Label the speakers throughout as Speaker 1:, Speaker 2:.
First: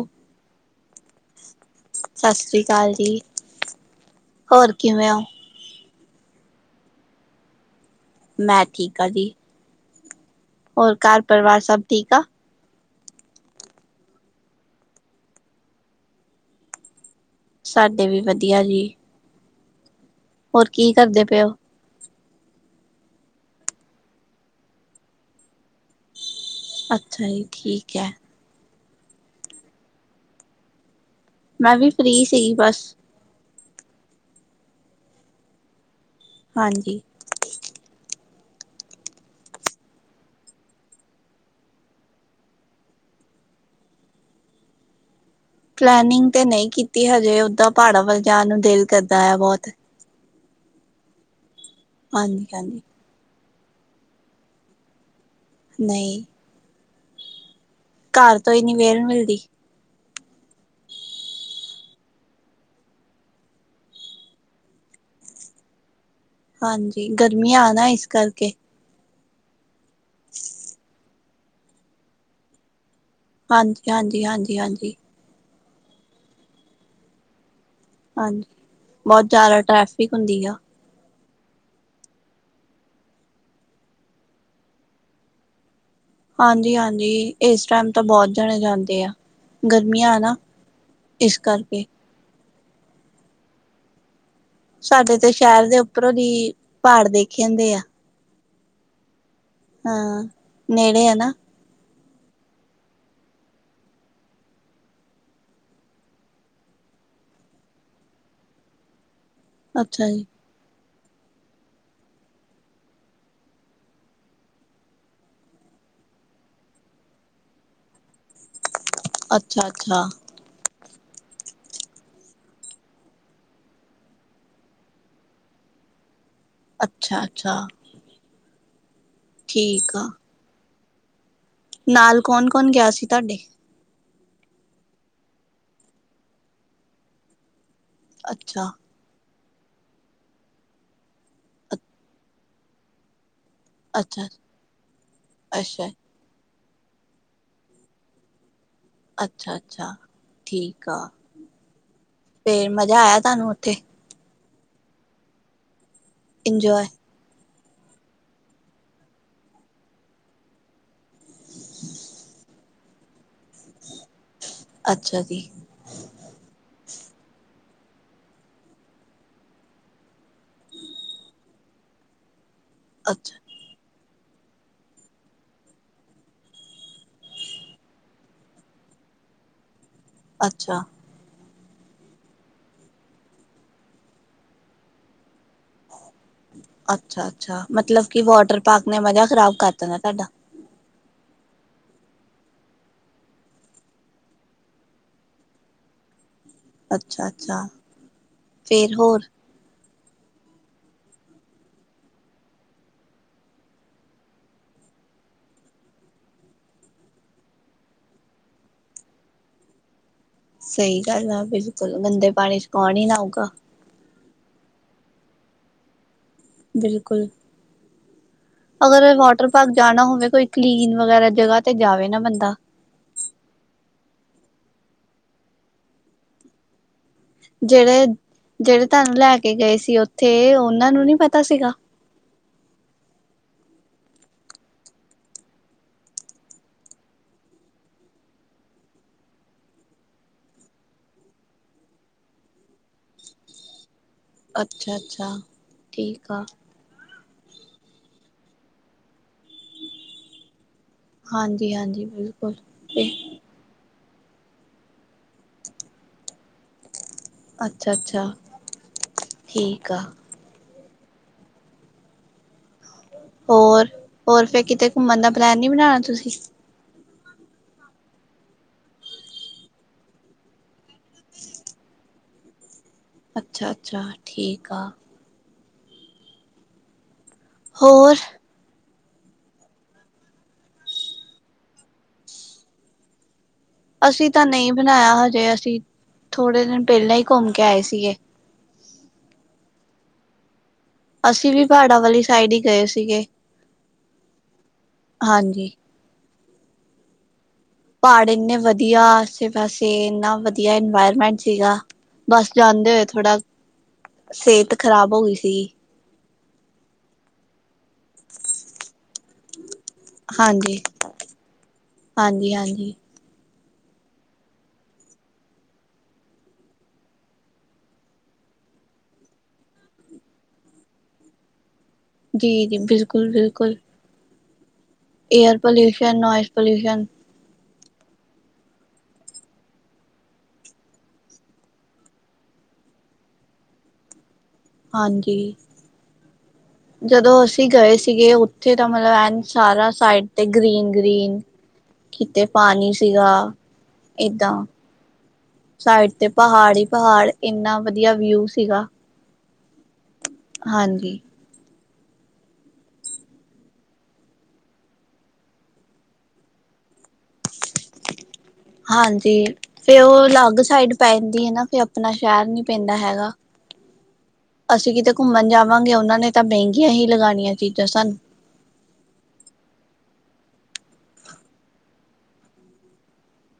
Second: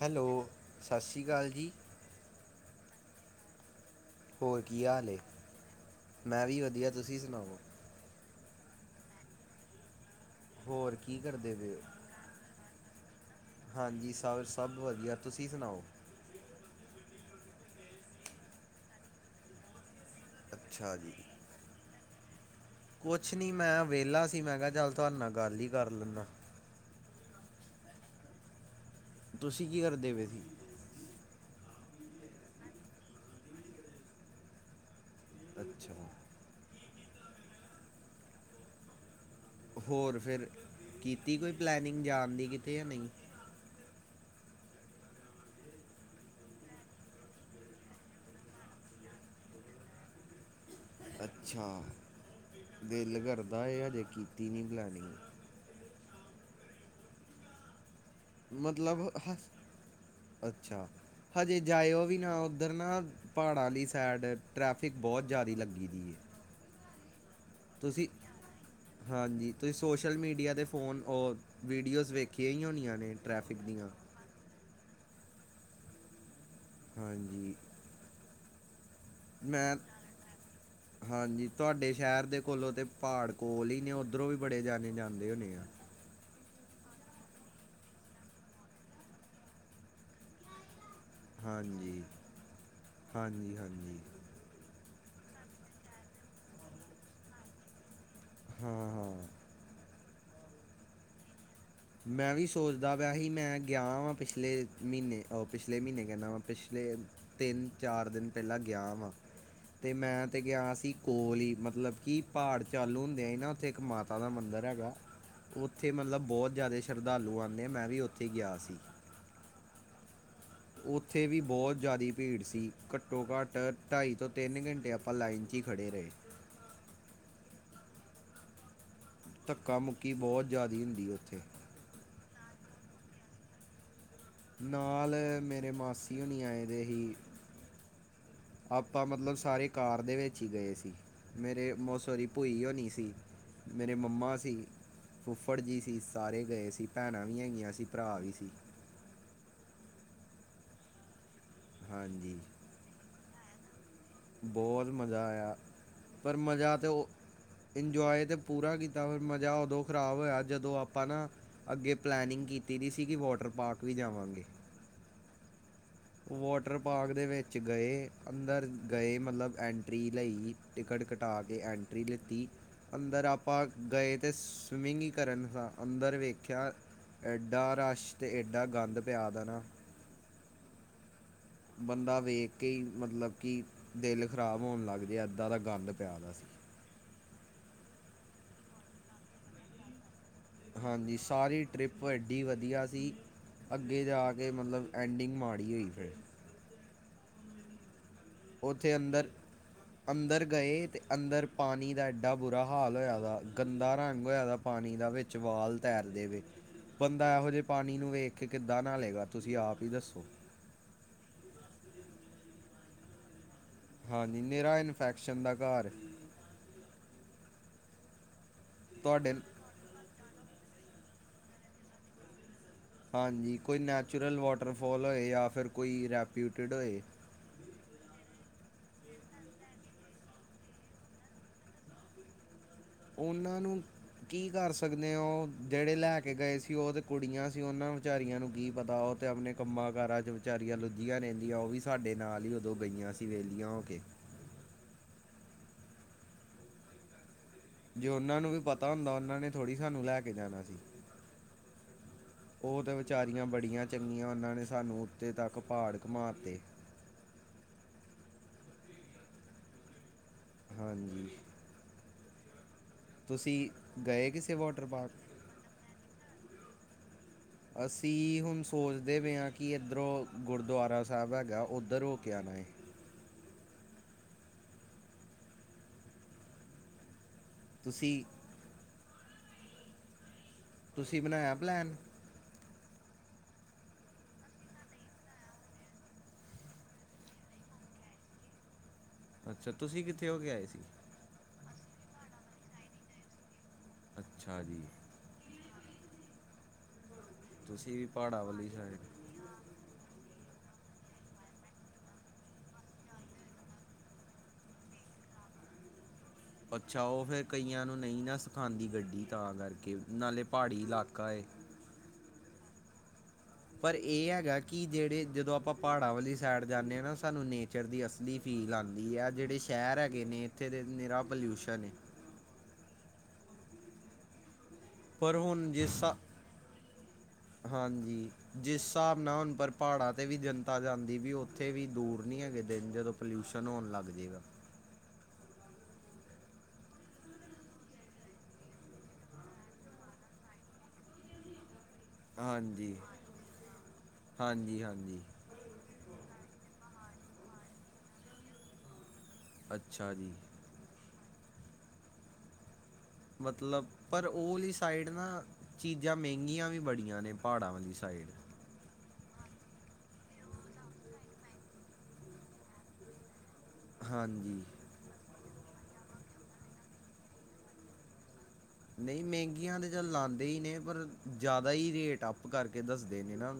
Speaker 1: Hello, ਸਤਿ ਸ਼੍ਰੀ ਅਕਾਲ ਜੀ।
Speaker 2: ਕਾਲ ਜੀ।
Speaker 1: ਹੋਰ ਕੀ ਹਾਲ
Speaker 2: ਕਿਵੇਂ
Speaker 1: ਐ,
Speaker 2: ਹੋ?
Speaker 1: ਮੈਂ ਵੀ ਵਧੀਆ ਤੁਸੀਂ ਸੁਣਾਓ?
Speaker 2: ਮੈਂ ਠੀਕ ਆ ਜੀ। ਹੋਰ
Speaker 1: ਕੀ
Speaker 2: ਘਰ
Speaker 1: ਕਰਦੇ
Speaker 2: ਪਰਿਵਾਰ
Speaker 1: ਪਏ
Speaker 2: ਸਭ
Speaker 1: ਹੋ
Speaker 2: ਠੀਕ ਆ।
Speaker 1: ਹਾਂਜੀ, ਸਭ ਸਭ ਵਧੀਆ ਤੁਸੀਂ ਸੁਣਾਓ?
Speaker 2: ਸਾਡੇ ਵੀ ਵਧੀਆ ਜੀ। ਹੋਰ ਕੀ
Speaker 1: ਅੱਛਾ ਜੀ
Speaker 2: ਕਰਦੇ ਪਏ ਉਹ।
Speaker 1: ਕੁਛ ਨੀ ਮੈਂ ਵਿਹਲਾ ਸੀ ਮੈਂ ਕਿਹਾ ਚੱਲ ਤੁਹਾਡੇ ਨਾਲ ਗੱਲ ਹੀ ਕਰ ਲੈਂਦਾ।
Speaker 2: ਅੱਛਾ ਜੀ ਠੀਕ ਹੈ।
Speaker 1: ਤੁਸੀਂ ਕੀ ਕਰਦੇ ਪਏ ਸੀ?
Speaker 2: ਮੈਂ ਵੀ ਫ੍ਰਰੀ ਸੀਗੀ ਬਸ।
Speaker 1: ਅੱਛਾ।
Speaker 2: ਹਾਂਜੀ।
Speaker 1: ਹੋਰ ਫਿਰ ਕੀਤੀ ਕੋਈ ਪਲੈਨਿੰਗ ਜਾਣ ਦੀ ਕਿਤੇ ਜਾਂ ਨਹੀਂ?
Speaker 2: ਪਲੈਨਿੰਗ ਤੇ ਨਹੀਂ ਕੀਤੀ ਹਜੇ ਓਦਾਂ ਪਹਾੜਾਂ ਵੱਲ ਜਾਣ ਨੂੰ ਦਿਲ ਕਰਦਾ ਆ ਬਹੁਤ।
Speaker 1: ਅੱਛਾ,
Speaker 2: ਹਾਂਜੀ ਹਾਂਜੀ,
Speaker 1: ਦਿਲ ਕਰਦਾ ਹੈ ਅਜੇ ਕੀਤੀ ਨਹੀਂ ਪਲੈਨਿੰਗ।
Speaker 2: ਨਹੀਂ। ਘਰ ਤੋਂ ਹੀ ਨੀ ਵੇਲ
Speaker 1: ਮਤਲਬ ਹ
Speaker 2: ਮਿਲਦੀ।
Speaker 1: ਅੱਛਾ। ਹਜੇ ਜਾਇਓ ਵੀ ਨਾ ਉੱਧਰ ਨਾ ਪਹਾੜਾਂ ਆਲੀ ਸਾਈਡ। ਟ੍ਰੈਫਿਕ ਬਹੁਤ ਜਾਦੀ ਲੱਗੀ ਦੀ ਹੈ।
Speaker 2: ਹਾਂਜੀ, ਗ਼ਰਮੀਆਂ ਆ ਨਾ
Speaker 1: ਤੁਸੀਂ
Speaker 2: ਇਸ ਕਰਕੇ
Speaker 1: ਹਾਂਜੀ, ਤੁਸੀਂ ਸੋਸ਼ਲ ਮੀਡੀਆ ਦੇ ਫੋਨ ਓ, ਵੀਡੀਓਜ਼ ਵੇਖੀਆਂ ਹੀ ਹੋਣੀਆਂ ਨੇ। ਟ੍ਰੈਫਿਕ ਦੀਆਂ
Speaker 2: ਹਾਂਜੀ- ਹਾਂਜੀ- ਹਾਂਜੀ -ਹਾਂਜੀ।
Speaker 1: ਹਾਂਜੀ।
Speaker 2: ਬਹੁਤ ਜਿਆਦਾ
Speaker 1: ਮੈਂ
Speaker 2: ਟ੍ਰੈਫਿਕ ਹੁੰਦੀ ਆ।
Speaker 1: ਹਾਂਜੀ। ਤੁਹਾਡੇ ਸ਼ਹਿਰ ਦੇ ਕੋਲੋਂ ਤੇ ਪਹਾੜ ਕੋਲ ਹੀ ਨੇ। ਉ ਓਧਰੋਂ ਵੀ ਬੜੇ ਜਾਣੇ ਜਾਂਦੇ ਹੋਣੇ ਆ।
Speaker 2: ਹਾਂਜੀ-ਹਾਂਜੀ, ਇਸ ਟਾਈਮ ਤਾਂ ਬਹੁਤ ਜਾਣੇ ਜਾਂਦੇ ਆ, ਗਰਮੀਆਂ ਹਨ ਨਾ। ਇਸ ਕਰਕੇ
Speaker 1: ਹਾਂਜੀ, ਹਾਂਜੀ-ਹਾਂਜੀ।
Speaker 2: ਸਾਡੇ ਤੇ ਸ਼ਹਿਰ ਦੇ ਉੱਪਰੋਂ ਹੀ ਪਹਾੜ ਦੇਖ ਜਾਂਦੇ ਆ।
Speaker 1: ਹੁੰ- ਹੁੰ।
Speaker 2: ਹਾਂ। ਨੇੜੇ ਹੈ ਨਾ।
Speaker 1: ਮੈਂ ਵੀ ਸੋਚਦਾ ਪਿਆ ਸੀ। ਮੈਂ ਗਿਆ ਵਾ ਪਿਛਲੇ ਮਹੀਨੇ, ਉਹ ਪਿਛਲੇ ਮਹੀਨੇ ਕਹਿੰਨਾ ਵਾ। ਪਿਛਲੇ ਤਿੰਨ -ਚਾਰ ਦਿਨ ਪਹਿਲਾਂ ਗਿਆ ਵਾ, ਤੇ
Speaker 2: ਅੱਛਾ ਜੀ
Speaker 1: ਮੈਂ ਤਾਂ ਗਿਆ ਸੀ। ਕੋਲ ਹੀ ਮਤਲਬ ਕਿ ਪਹਾੜ ਚਾਲੂ ਹੁੰਦੇ ਆ ਹੀ ਨਾ ਉੱਥੇ ਇੱਕ ਮਾਤਾ ਦਾ ਮੰਦਰਿ ਹੈਗਾ। ਉੱਥੇ ਮਤਲਬ ਬਹੁਤ ਜ਼ਿਆਦਾ ਸ਼ਰਧਾਲੂ ਆਂਦੇ ਆ। ਮੈਂ ਵੀ ਓਥ
Speaker 2: ਅੱਛਾ-ਅੱਛਾ।
Speaker 1: ਉੱਥੇ ਵੀ ਬਹੁਤ ਜ਼ਿਆਦਾ ਭੀੜ ਸੀ। ਘੱਟੋ- ਘੱਟ ਢਾਈ ਤੋਂ ਤਿੰਨ ਘੰਟੇ ਆਪਾਂ ਲਾਈਨ ਚ ਹੀ ਖੜ੍ਹੇ ਖੜੇ ਰਹੇ।
Speaker 2: ਅੱਛਾ-ਅੱਛਾ।
Speaker 1: ਧੱਕਾ-
Speaker 2: ਠੀਕ ਆ।
Speaker 1: ਮੁੱਕੀ ਬਹੁਤ ਜ਼ਿਆਦਾ ਹੁੰਦੀ। ਉੱਥੇ
Speaker 2: ਨਾਲ ਕੌਣ-ਕੌਣ ਗਿਆ ਸੀ ਤੁਹਾਡੇ?
Speaker 1: ਨਾਲ, ਮੇਰੇ ਮਾਸੀ ਹੋਣੀ ਆਏ ਦੇ ਸੀ।
Speaker 2: ਅੱਛਾ,
Speaker 1: ਆਪਾਂ ਮਤਲਬ ਸਾਰੇ ਕਾਰ ਦੇ ਵਿੱਚ ਹੀ ਗਏ ਸੀ। ਮੇਰੇ
Speaker 2: ਅੱਛਾ,
Speaker 1: ਮਸੋ ਦੀ ਭੁਈ ਹੋਨੀ ਸੀ। ਮੇਰੇ ਮੰਮਾ ਸੀ, ਫੁੱਫੜ ਜੀ
Speaker 2: ਅੱਛਾ।
Speaker 1: ਸੀ। ਸਾਰੇ ਗਏ ਸ ਅ ਭੈਣਾਂ ਵੀ ਹੈਗੀਆਂ ਸੀਂ। ਭਰਾ ਵੀ ਸੀ।
Speaker 2: ਅੱਛਾ- ਅੱਛਾ ਠੀਕ ਆ।
Speaker 1: ਹਾਂਜੀ
Speaker 2: ਫੇਰ ਮਜ਼ਾ ਆਇਆ। ਸਾਨੂੰ ਉੱਥੇ
Speaker 1: ਬਹੁਤ ਮਜ਼ਾ ਆਇਆ। ਪਰ ਮਜ਼ਾ
Speaker 2: ਇੰਜੋਏ
Speaker 1: ਤਾਂ ਉਹ ਇੰਜੋਏ ਤਾਂ ਪੂਰਾ ਕੀਤਾ। ਫਿਰ ਮਜ਼ਾ ਉਦੋਂ ਖ਼ਰਾਬ ਹੋਇਆ। ਜਦੋਂ ਆਪਾਂ ਨਾ ਅੱਗੇ ਪਲੈਨਿੰਗ ਕੀਤੀ। ਦੀ ਸੀ ਕਿ ਵਾਟਰ ਪਾਰਕ ਵੀ ਜਾਵਾਂਗੇ।
Speaker 2: ਅੱਛਾ ਜੀ
Speaker 1: ਵਾਟਰ ਪਾਰਕ ਦੇ ਵਿੱਚ ਗਏ ਅੰਦਰ ਗਏ। ਮਤਲਬ ਐਂਟਰੀ ਲਈ ਟਿਕਟ ਘਟਾ ਕੇ ਐਂਟਰੀ ਲਿੱਤੀ। ਅੰਦਰ
Speaker 2: ਅੱਛਾ,
Speaker 1: ਆਪਾਂ ਗਏ। ਅਤੇ ਸਵੀਮਿੰਗ ਹੀ ਕਰਨ ਦਾ ਅੰਦਰ ਵੇਖਿਆ ਐਡਾ ਰਸ਼ ਅਤੇ ਐਡਾ ਗੰਦ ਪਿਆ ਦਾ ਨਾ।
Speaker 2: ਅੱਛਾ।
Speaker 1: ਬੰਦਾ ਵੇਖ ਕੇ ਹੀ ਮਤਲਬ ਕਿ ਦਿਲ ਖ਼ਰਾਬ ਹੋਣ ਲੱਗ ਜਾ ਏਦਾਂ ਦਾ ਗੰਦ ਪਿਆ। ਦਾ ਸੀ
Speaker 2: ਅੱਛਾ- ਅੱਛਾ ਮਤਲਬ ਕਿ ਵਾਟਰ ਪਾਰਕ ਨੇ ਮਜਾ ਖ਼ਰਾਬ ਕਰਤਾ ਨਾ ਤੁਹਾਡਾ।
Speaker 1: ਹਾਂਜੀ। ਸਾਰੀ ਟਰਿਪ ਐਡੀ ਵਧੀਆ ਸੀ। ਅੱਗੇ ਜਾ ਕੇ ਮਤਲਬ ਐਂਡਿੰਗ ਮਾੜੀ ਹੋਈ। ਫਿਰ
Speaker 2: ਅੱਛਾ -ਅੱਛਾ
Speaker 1: ਉੱਥੇ ਅੰਦਰ ਅੰਦਰ ਗਏ ਅਤੇ ਅੰਦਰ ਪਾਣੀ ਦਾ ਐਡਾ ਬੁਰਾ ਹਾਲ ਹੋਇਆ। ਗੰਦਾ ਰੰਗ ਹੋਇਦਾ ਪਾਣੀ ਦਾ ਵਿੱਚ ਵਾਲ ਤੈਰਦੇਵੇ। ਬੰਦਾ ਇਹੋ ਜੇ ਪਾਣੀ ਨੂੰ ਵੇਖ ਕੇ ਕਿੱਦਾਂ ਨਹਾ ਲੈਗਾ। ਤੁਸੀਂ ਆਪ ਹੀ ਦੱਸੋ।
Speaker 2: ਸਹੀ ਗੱਲ ਆ ਬਿਲਕੁਲ ਗੰਦੇ ਪਾਣੀ ਚਕਾਉਣ ਹੀ ਨਹਾ ਆਊਗਾ।
Speaker 1: ਹਾਂਜੀ ਨੇੇਰਾ ਇਨਫੈਕਸ਼ਨ ਦਾ ਘਰ
Speaker 2: ਬਿਲਕੁਲ ਅਗਰ
Speaker 1: ਤੁਹਾਡੇ
Speaker 2: ਵਾਟਰ ਪਾਰਕ ਜਾਣਾ ਹੋਵੇ ਕੋਈ ਕਲੀਨ ਵਗੈਰਾ ਜਗ੍ਹਾ ਤੇ ਜਾਵੇ ਨਾ ਬੰਦਾ
Speaker 1: ਹਾਂਜੀ ਕੋਈ ਨੈਚੁਰਲ ਵਾਟਰਫਾਲ ਹੋਏ ਜਾਂ ਫਿਰ ਕੋਈ ਰੈਪਿਊਟਿਡ ਹੋਏ
Speaker 2: ਜਿਹੜੇ ਜਿਹੜੇ ਤੁਹਾਨੂੰ ਲੈ ਕੇ ਗਏ ਸੀ ਉੱਥੇ ਉਹਨਾਂ ਨੂੰ ਨੀ ਪਤਾ ਸੀਗਾ
Speaker 1: ਉਹਨਾਂ ਨੂੰ ਕੀ ਕਰ ਸਕਦੇ ਹੋ ਉਹ ਜਿਹੜੇ ਲੈ ਕੇ ਗਏ ਸੀ ਉਹ ਤੇ ਕੁੜੀਆਂ ਸੀ ਉਹਨਾਂ ਵਿਚਾਰੀਆਂ ਨੂੰ ਕੀ ਪਤਾ ਉਹ ਆਪਣੇ ਕੰਮਾਂ ਕਾਰਾਂ ਚ ਵਿਚਾਰੀਆਂ ਲੁੱਝੀਆਂ ਰਹਿੰਦੀਆਂ ਉਹ ਵੀ ਸਾਡੇ ਨਾਲ ਹੀ ਉਦੋਂ ਗਈਆਂ ਸੀ ਵਿਹਲੀਆਂ ਹੋ ਕੇ
Speaker 2: ਅੱਛਾ ਅੱਛਾ ਠੀਕ ਆ
Speaker 1: ਜੇ ਉਹਨਾਂ ਨੂੰ ਵੀ ਪਤਾ ਹੁੰਦਾ ਉਹਨਾਂ ਨੇ ਥੋੜ੍ਹੀ ਸਾਨੂੰ ਲੈ ਕੇ ਜਾਣਾ ਸੀ
Speaker 2: ਹਾਂਜੀ-ਹਾਂਜੀ ਬਿਲਕੁਲ
Speaker 1: ਉਹ ਤੇ ਵਿਚਾਰੀਆਂ ਬੜੀਆਂ ਚੰਗੀਆਂ ਉਹਨਾਂ ਨੇ ਸਾਨੂੰ ਉੱਥੇ ਤੱਕ ਪਹਾੜ ਘੁੰਮਾਤੇ
Speaker 2: ਅੱਛਾ ਅੱਛਾ ਠੀਕ ਆ
Speaker 1: ਹਾਂਜੀ ਤੁਸੀਂ
Speaker 2: ਹੋਰ
Speaker 1: ਗਏ
Speaker 2: ਹੋਰ
Speaker 1: ਕਿਸੇ
Speaker 2: ਫੇਿਰ
Speaker 1: ਵਾਟਰ
Speaker 2: ਕਿਤੇ ਘੁੰਮਣ
Speaker 1: ਪਾਰਕ
Speaker 2: ਦਾ ਪਲੈਨ ਨਹੀਂੀ ਬਣਾਉਣਾ ਤੁਸੀਂ
Speaker 1: ਅਸੀਂ ਹੁਣ ਸੋਚਦੇ ਪਏ ਹਾਂ ਕਿ ਇੱਧਰੋਂ ਗੁਰਦੁਆਰਾ ਸਾਹਿਬ ਹੈਗਾ ਉੱਧਰ ਹੋ ਕੇ ਆ ਬਏ
Speaker 2: ਅੱਛਾ ਅੱਛਾ ਠੀਕ ਆ ਹੋਰ
Speaker 1: ਤੁਸੀਂ ਤੁਸੀਂ ਬਣਾਇਆ ਪਲੈਨ
Speaker 2: ਅਸੀਂ ਤਾਂ ਨਹੀਂ ਬਣਾਇਆ ਹਜੇ ਅਸੀਂ ਥੋੜੇ ਦਿਨ ਪਹਿਲਾਂ ਹੀ ਘੁੰਮ ਕੇ ਆਏ ਸੀਗੇ
Speaker 1: ਅੱਛਾ ਤੁਸੀਂ ਕਿੱਥੇ ਹੋ ਕੇ ਆਏ ਸੀ
Speaker 2: ਅਸੀਂ ਵੀ ਪਹਾੜਾਂ ਵਾਲੀ ਸਾਈਡ ਹੀ ਗਏ ਸੀਗੇ
Speaker 1: ਅੱਛਾ ਜੀ
Speaker 2: ਹਾਂਜੀ
Speaker 1: ਤੁਸੀਂ ਵੀ
Speaker 2: ਪਹਾੜ
Speaker 1: ਪਹਾੜਾਂ
Speaker 2: ਇੰਨੇ
Speaker 1: ਵਾਲੀ
Speaker 2: ਵਧੀਆ
Speaker 1: ਸਾਈਡ
Speaker 2: ਆਸੇ ਪਾੈਸੇ ਇੰਨਾ ਵ ਵਧੀਆ ਇਨਵਾਇਰਮੈਂਟ ਸੀਗਾ ਬਸ ਜਾਂਦੇ ਹੋਏ ਥੋੜਾ ਸਿਹਤ ਖਰਾਬ ਹੋ ਗਈ ਸੀਗੀ
Speaker 1: ਅੱਛਾ ਉਹ ਫੇਰ ਕਈਆਂ ਨੂੰ ਨਹੀਂ ਨਾ ਸਿਖਾਉਂਦੀ ਗੱਡੀ ਤਾਂ ਕਰਕੇ ਕਿ ਨਾਲੇ ਪਹਾੜੀ
Speaker 2: ਹਾਂਜੀ।
Speaker 1: ਇਲਾਕਾ
Speaker 2: ਹਾਂਜੀ ਹਾਂਜੀ
Speaker 1: ਪਰ ਇਹ ਹੈਗਾ ਕਿ ਜਿਹੜੇ ਜਦੋਂ ਆਪਾਂ ਪਾੜਾਂ ਵਾਲੀ ਸੇਡ ਜਾਂਨੇ ਹਾਂ ਨਾ ਸਾਨੂੰ ਨੇਚਰ ਦੀ ਅਸਲੀ ਫੀ ਲਿੰਗ ਆਉਂਦੀ ਆ ਜਿਹੜੇ ਸ਼ਹਿਰ ਹੈਗੇ ਨੇ ਇੱਥੇ ਦੇ ਨਿਰਾ ਪੋਲਿਊਸ਼ਨ ਹੈ
Speaker 2: ਜੀ ਜੀ ਬਿਲਕੁਲ ਬਿਲਕੁਲ
Speaker 1: ਪਰ
Speaker 2: ਏਅਰ
Speaker 1: ਹੁਣ ਜਿਸ ਹਿਸਾ-
Speaker 2: ਪੋਲਿਊਸ਼ਨ ਨੋਇਜ਼ ਪੋਲਿਊਸ਼ਨ
Speaker 1: ਹਾਂਜੀ ਜਿਸ ਸਾਬ ਨਾਲ ਹੁਣ ਪਰ ਪਾੜਾਂ ਤੇ ਵੀ ਜਨਤਾ ਜਾਂਦੀ ਵੀ ਉੱਥੇ ਵੀ ਦੂਰ ਨੀ ਹੈਗੇ ਦਿਨ ਜਦੋਂ ਪੋਲਿਊਸ਼ਨ ਹੋਣ ਲੱਗ ਜੇਗਾ
Speaker 2: ਹਾਂਜੀ
Speaker 1: [inaudible]
Speaker 2: ਜਦੋਂ ਅਸੀਂ ਗਏ ਸੀਗੇ ਉੱਥੇ ਤਾਂ ਮਤਲਬ ਐਨ ਸਾਰਾ ਸਾਈਡ ਤੇ ਗ੍ਰੀਨ ਗ੍ਰੀਨ ਕਿਤੇ ਪਾਣੀ
Speaker 1: ਹਾਂਜੀ
Speaker 2: ਸੀਗਾ ਏਦਾਂ
Speaker 1: ਹਾਂਜੀ ਹਾਂਜੀ
Speaker 2: ਸਾਈਡ ਤੇ ਪਹਾੜ ਹੀ ਪਹਾੜ ਇੰਨਾ ਵਧੀਆ ਵਿਊ ਸੀਗਾ
Speaker 1: ਅੱਛਾ ਜੀ
Speaker 2: ਹਾਂਜੀ
Speaker 1: ਮਤਲਬ ਪਰ ਉਹ ਵਾਲੀ ਸਾਈਡ ਨਾ ਚੀਜ਼ਾਂ ਮਹਿੰਗੀਆਂ ਵੀ ਬੜੀਆਂ ਨੇ ਪਹਾੜਾਂ ਵਾਲੀ ਸਾਈਡ
Speaker 2: ਹਾਂਜੀ ਫੇ ਉਹ ਅਲੱਗ ਸਾਈਡ ਪੈਂਦੀ ਹੈ ਨਾ ਫੇ ਆਪਣਾ ਸ਼ਹਿਰ ਨੀ ਪੈਂਦਾ ਹੈਗਾ
Speaker 1: ਹਾਂਜੀ
Speaker 2: ਅਸੀਂ ਕਿਤੇ ਘੁੰਮਣ ਜਾ ਵਾਂਗੇ ਉਹਨਾਂ ਨੇ ਤਾਂ ਮਹਿੰਗੀਆਂ ਹੀ ਲਗਾਣੀਆਂ ਚੀਜ਼ਾਂ ਸਾਨੂੰ
Speaker 1: ਨਹੀਂ ਮਹਿੰਗੀਆਂ ਤੇ ਚਲ ਲਾਦੇ ਹੀ ਨੇ ਪਰ ਜ਼ਿਆਦਾ ਹੀ ਰੇਟ ਅੱਪ ਕਰਕੇ ਦੱਸਦੇ ਨੇ ਨਾ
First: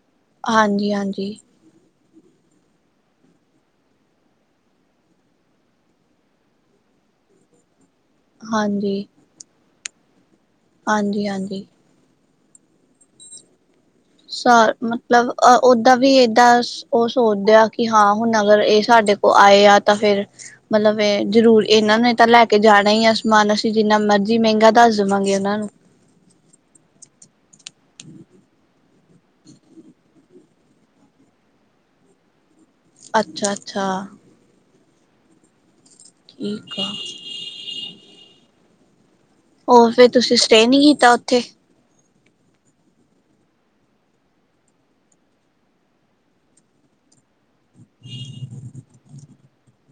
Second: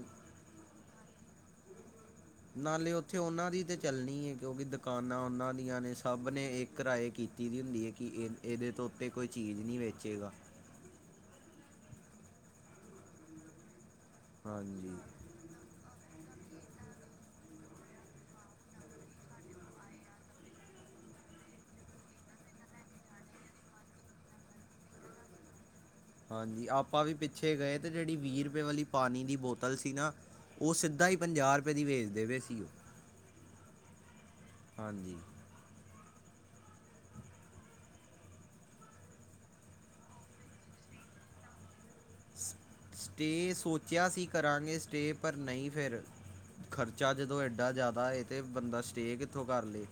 Speaker 2: ਹਾਂਜੀ ਹਾਂਜੀ
Speaker 1: ਨਾਲੇ ਉੱਥੇ ਉਹਨਾਂ ਦੀ ਤੇ ਚੱਲਣੀ ਹੈ ਕਿਉਂਕਿ ਦਕਾਨਾਂ ਉਹਨਾਂ ਦੀਆਂ ਨੇ ਸਭ ਨੇ ਇੱਕ ਰਾਏ ਕਿ ਤੀ ਦੀ ਹੁੰਦੀ ਹੈ ਕਿ ਇਹ ਇਹਦੇ ਤੋਂ
Speaker 2: ਹਾਂਜੀ
Speaker 1: ਉੱਤੇ ਕੋਈ ਚੀਜ਼ ਨਹੀਂ ਵੇਚੇਗਾ
Speaker 2: ਹਾਂਜੀ ਹਾਂਜੀ ਸਾ
Speaker 1: ਹਾਂਜੀ
Speaker 2: ਮਤਲਬ ਅ ਓਦਾਂ ਵੀ ਏਦਾਂ ਸ ਉਹ ਸੋਚਦੇ ਆ ਕਿ ਹਾਂ ਹੁਣ ਅਗਰ ਇਹ ਸਾਡੇ ਕੋਲ ਆਏ ਆ ਤਾਂ ਫੇਿਰ ਮਤਲਬ [unintelligible] ਜਰੂਰ ਇਹਨਾਂ ਨੇ ਤਾਂ ਲੈ ਕੇ ਜਾਣਾ ਹੀ ਆ ਸਮਾਨ ਅਸੀਂ ਜਿੰਨਾ ਮਰਜੀ ਮਹਿੰਗਾ ਦੱਸ ਦਵਾਂਗੇ ਉਹਨਾਂ ਨੂੰ
Speaker 1: ਹਾਂਜੀ ਆਪਾਂ ਵੀ ਪਿੱਛੇ ਗਏ ਤੇ ਜਿਹੜੀ ਵੀ ਰਪੇ ਵਾਲੀ ਪਾਣੀ ਦੀ ਬੋਤਲ ਸੀ ਨਾ ਉਹ ਸਿੱਧਾ ਹੀ ਪੰਜਾਹ ਰਪੇ ਦੀ ਵੇਚਦੇ ਪੇ ਸੀ ਉਹ
Speaker 2: ਅੱਛਾ ਅੱਛਾ
Speaker 1: ਹਾਂਜੀ
Speaker 2: ਠੀਕ ਆ ਹੋਰ ਫੇਰ ਤੁਸੀਂ ਸਟੇ ਨੀ ਕੀਤਾ ਉੱਥੇ
Speaker 1: ਸਟੇ ਸੋਚਿਆ ਸੀ ਕਰਾਂਗੇ ਸਟੇ ਪਰ ਨਹੀਂ ਫਿਰ ਖਰਚਾ ਜਦੋਂ ਏਡਾ ਜ਼ਿਆਦਾ ਏ ਤੇ ਬੰਦਾ ਸਟੇ ਕਿੱਥੋਂ ਕਾਰ ਲੇ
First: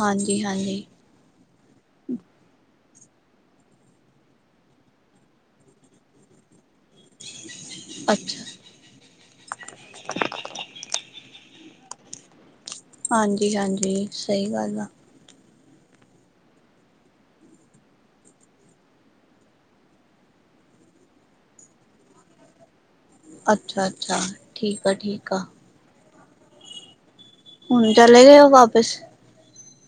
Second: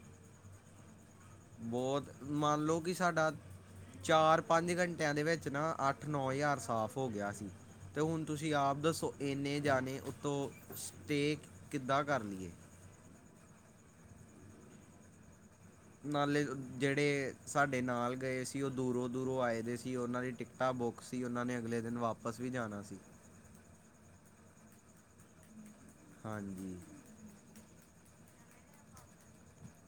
Speaker 2: ਹਾਂਜੀ ਹਾਂਜੀ
Speaker 1: ਬਹੁਤ ਮੰਨ ਲੋ ਕਿ ਸਾਡਾ ਚਾਰ ਪੰਜ ਘੰਟਿਆਂ ਦੇ ਵਿੱਚ ਨਾ ਅੱਠ ਨੌ ਯਾਰ ਸਾਫ਼ ਹੋ ਗਿਆ ਸੀ ਤੇ ਹੁਣ
Speaker 2: ਅੱਛਾ
Speaker 1: ਤੁਸੀਂ ਆਪ ਦੱਸੋ ਇੰਨੇ ਜਾਣੇ ਉੱਤੋਂ ਸਟੇ ਕਿੱਦਾਂ ਕਰ ਲਈਏ
Speaker 2: ਹਾਂਜੀ ਹਾਂਜੀ ਸਹੀ ਗੱਲ ਆ
Speaker 1: ਨਾਲੇ ਜਿਹੜੇ ਸਾਡੇ ਨਾਲ ਗਏ ਸੀ ਉਹ ਦੂਰੋਂ ਦੂਰੋਂ ਆਏ ਦੇ ਸੀ ਉਹਨਾਂ ਦੀ ਟਿਕਟਾਂ ਬੁੱਕ ਸੀ ਉਹਨਾਂ ਨੇ ਅਗਲੇ ਦਿਨ ਵਾਪਸ ਵੀ ਜਾਣਾ ਸੀ
Speaker 2: ਅੱਛਾ ਅੱਛਾ ਠੀਕ ਆ ਠੀਕ ਆ
Speaker 1: ਹਾਂਜੀ
Speaker 2: ਹੁਣ ਚਲੇ ਗਏ ਓਹ ਵਾਪਿਸ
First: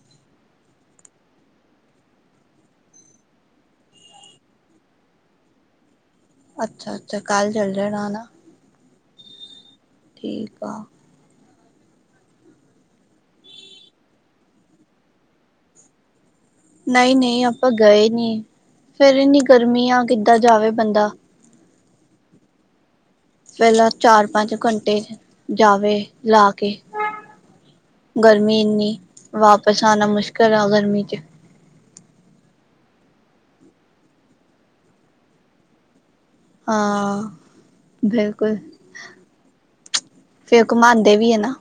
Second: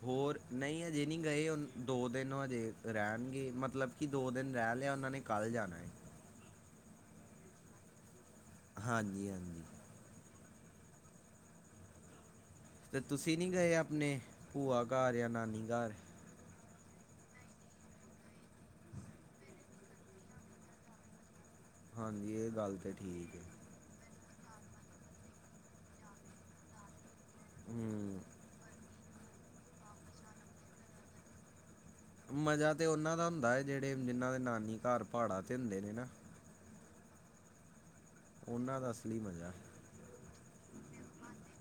Speaker 1: ਹੋਰ ਨਹੀਂ ਹਜੇ ਨਹੀਂ ਗਏ [unintelligible] ਦੋ ਦਿਨ ਹਜੇ ਰਹਿਣਗੇ ਮਤਲਬ ਕਿ ਦੋ ਦਿਨ ਰਹਿਣ ਹਲੇ ਉਹਨਾਂ ਨੇ ਕੱਲ ਜਾਣਾ ਹੈ
Speaker 2: ਅੱਛਾ ਅੱਛਾ ਕੱਲ ਚੱਲ ਜਾਣਾ ਨਾ
Speaker 1: ਹਾਂਜੀ ਹਾਂਜੀ
Speaker 2: ਠੀਕ ਆ
Speaker 1: ਤੇ ਤੁਸੀਂ ਨਹੀਂ ਗਏ ਆਪਣੇ ਭੂਆ ਘਰ ਯਾਂ ਨਾਨੀ ਘਰ
Speaker 2: ਨਹੀਂ ਨਹੀਂ ਆਪਾਂ ਗਏ ਨੀ ਫੇਰ ਇਨੀ ਗਰਮੀ ਆ ਕਿੱਦਾਂ ਜਾਵੇ ਬੰਦਾ
Speaker 1: ਹਾਂਜੀ ਇਹ ਗੱਲ ਤੇ ਠੀਕ ਹੈ
Speaker 2: ਪਹਿਲਾਂ ਚਾਰ ਪੰਜ ਘੰਟੇ ਜਾਵੇ ਲਾ ਕੇ
Speaker 1: ਹੂੰ
Speaker 2: ਗਰਮੀ ਇੰਨੀ ਵਾਪਸ ਆਉਣਾ ਮੁਸ਼ਕਿਲ ਆ ਗਰਮੀ ਚ
Speaker 1: ਮਜ਼ਾ ਤੇ ਉਹਨਾਂ ਦਾ ਹੁੰਦਾ ਹੈ ਜਿਹੜੇ ਜਿਹਨਾਂ ਦੇ ਨਾਨੀ ਘਰ ਪਹਾੜਾ ਤੇ ਹੁੰਦੇ ਨੇ ਨਾ
Speaker 2: ਹਾਂ ਬਿਲਕੁਲ
Speaker 1: ਉਹਨਾਂ ਦਾ ਅਸਲੀ ਮਜ਼ਾ
Speaker 2: ਫੇਰ ਉਹ ਘੁਮਾਉਂਦੇ ਵੀ ਹੈ ਨਾ।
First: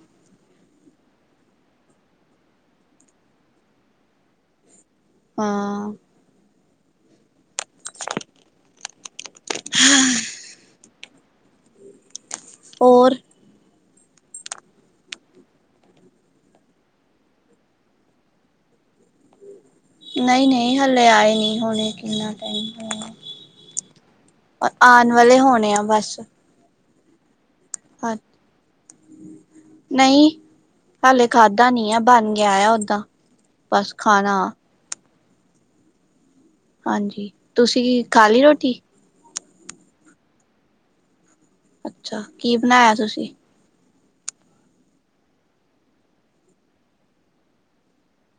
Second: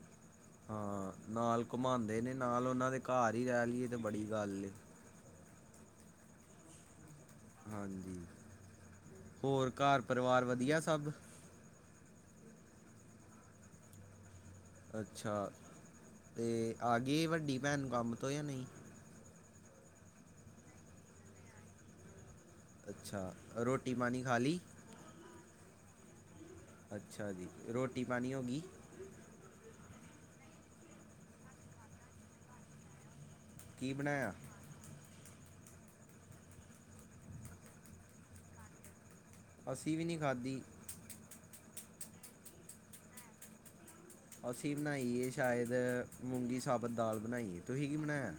Speaker 1: ਹਾਂ ਨਾਲ ਘੁਮਾਉਂਦੇ ਨੇ ਨਾਲ ਉਹਨਾਂ ਦੇ ਘਰ ਹੀ ਰਹਿ ਲਈਏ ਤੇ ਬੜੀ ਗੱਲ
Speaker 2: ਹਾਂ ਅ।
Speaker 1: ਹਾਂਜੀ ਹੋਰ ਘਰ ਪਰਿਵਾਰ ਵਧੀਆ ਸਭ
Speaker 2: ਹੋਰ।
Speaker 1: ਅੱਛਾ ਤੇ ਆ ਗਏ ਵੱਡੀ ਭੈਣ ਕੰਮ ਤੋਂ ਜਾਂ ਨਹੀਂ।
Speaker 2: ਨਹੀਂ ਨਹੀਂ ਹਲੇੇ ਆਏ ਨਹੀਂ ਹੋਣੇ ਕਿੰਨਾ
Speaker 1: ਅੱਛਾ ਰੋਟੀ ਪਾਣੀ ਖਾ ਲਈ
Speaker 2: ਆਉਣ ਵਾਲੇ ਹੋਣੇ ਆ ਬਸ
Speaker 1: ਅੱਛਾ ਜੀ ਰੋਟੀ
Speaker 2: ਹਾਂ
Speaker 1: ਪਾਣੀ ਹੋ ਗਈ
Speaker 2: ਨਹੀਂ ਹਾਲੇ ਖਾਧਾ ਨ ਆ ਬਣ ਗਿਆ ਆ ਓਦਾਂ।
Speaker 1: ਕੀ
Speaker 2: ਬਸ
Speaker 1: ਬਣਾਇਆ
Speaker 2: ਖਾਣਾ ਹਾਂਜੀ ਤੁਸੀਂ ਖਾ ਲਈ ਰੋਟੀ।
Speaker 1: ਅਸੀਂ ਵੀ ਨਹੀਂ ਖਾਧੀ
Speaker 2: ਅੱਛਾ ਕੀ ਬਣਾਇਆ ਤੁਸੀਂ।
Speaker 1: ਅਸੀਂ ਬਣਾਈਏ ਸ਼ਾਇਦ ਮੁੂੰਗੀ ਸਾਬਤ ਦਾਲ ਬਣਾਈ ਐ ਤੁਸੀਂ ਕੀ ਬਣਾਇਆ।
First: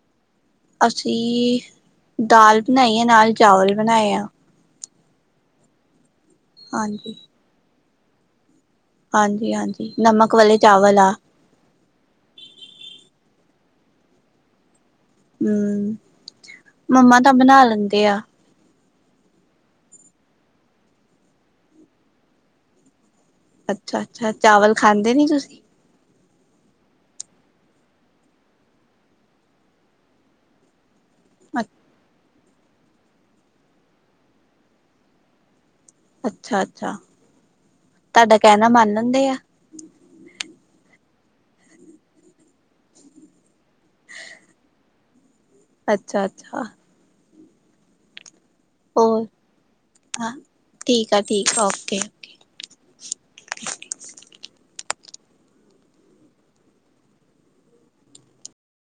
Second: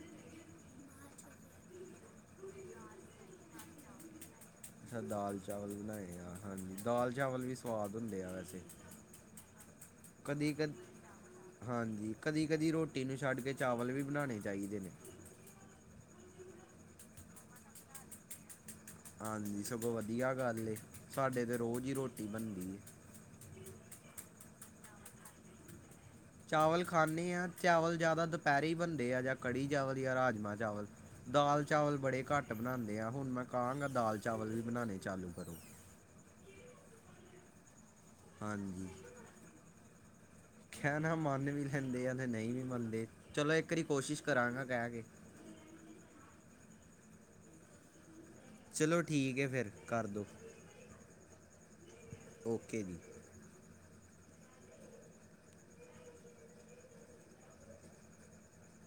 Speaker 2: ਅਸੀਂ ਦਾਲ ਬਣਾਈ ਆ ਨਾਲ ਚਾਵਲ ਬਣਾਏ ਆ
Speaker 1: ਅੱਛਾ ਦਾਲ ਚਾਵਲ ਬਣਾਏ ਆ, ਹਾਂਜੀ ਦਾਲ ਚਾਵਲ ਵੀ ਸਵਾਦ ਹੁੰਦੇ ਆ ਵੈਸੇ।
Speaker 2: ਹਾਂਜੀ ਹਾਂਜੀ ਨਮਕ ਵਾਲੇ
Speaker 1: ਕਦੀ-ਕਦੀ,
Speaker 2: ਚਾਵਲ ਆ
Speaker 1: ਹਾਂਜੀ ਕਦੀ-ਕਦੀ ਰੋਟੀ ਨੂੰ ਛੱਡ ਕੇ ਚਾਵਲ ਵੀ ਬਣਾਣੇ ਚਾਹੀਦੇ ਨੇ।
Speaker 2: ਹੂੰ, ਮੰਮਾ ਤਾਂ ਬਣਾ ਲੈਂਦੇ ਆ
Speaker 1: ਹਾਂਜੀ, ਸਗੋਂ ਵਧੀਆ ਗੱਲ ਏ ਸਾਡੇ ਤੇ ਰੋਜ਼ ਈ ਰੋਟੀ ਬਣਦੀ।
Speaker 2: ਅੱਛਾ-ਅੱਛਾ, ਚਾਵਲ ਖਾਂਦੇ ਨੀ ਤੁਸੀਂ
Speaker 1: ਚਾਵਲ ਖਾਣੇ ਆ ਚਾਵਲ ਜ਼ਿਆਦਾ ਦੁਪਹਿਰੇ ਹੀ ਬਣਦੇ ਆ ਜਾਂ ਕੜੀ ਚਾਵਲ ਜਾਂ ਰਾਜਮਾਂ ਚਾਵਲ। ਦਾਲ ਚਾਵਲ ਬੜੇ ਘੱਟ ਬਣਾਂਦੇ ਆ ਹੁਣ ਮੈਂ ਕਹਾਂਗਾ ਦਾਲ ਚਾਵਲ ਵੀ ਬਣਾਣੇ ਚਾਲੂ ਕਰੋ।
Speaker 2: ਅੱਛਾ-ਅੱਛਾ, ਤੁਹਾਡਾ ਕਹਿਣਾ
Speaker 1: ਹਾਂਜੀ
Speaker 2: ਮੰਨ ਲੈਂਦੇ ਆ।
Speaker 1: ਕਹਿਣਾ ਮੰਨ ਵੀ ਲੈਂਦੇ ਆ ਤੇ ਨਹੀਂ ਵੀ ਮੰਨਦੇ ਚਲੋ ਇੱਕ ਵਾਰੀ ਕੋਸ਼ਿਸ਼ ਕਰਾਂਗਾ ਕਹਿ ਕੇ!
Speaker 2: ਅੱਛਾ ਅੱਛਾ!
Speaker 1: ਚਲੋ
Speaker 2: ਹੋਰ
Speaker 1: ਠੀਕ ਐ ਫਿਰ ਕਰਦੋ।
Speaker 2: ਹਾਂ, ਠੀਕ ਆ, ਠੀਕ ਆ ਓਕੇ ਓਕੇ।
Speaker 1: ਜੀ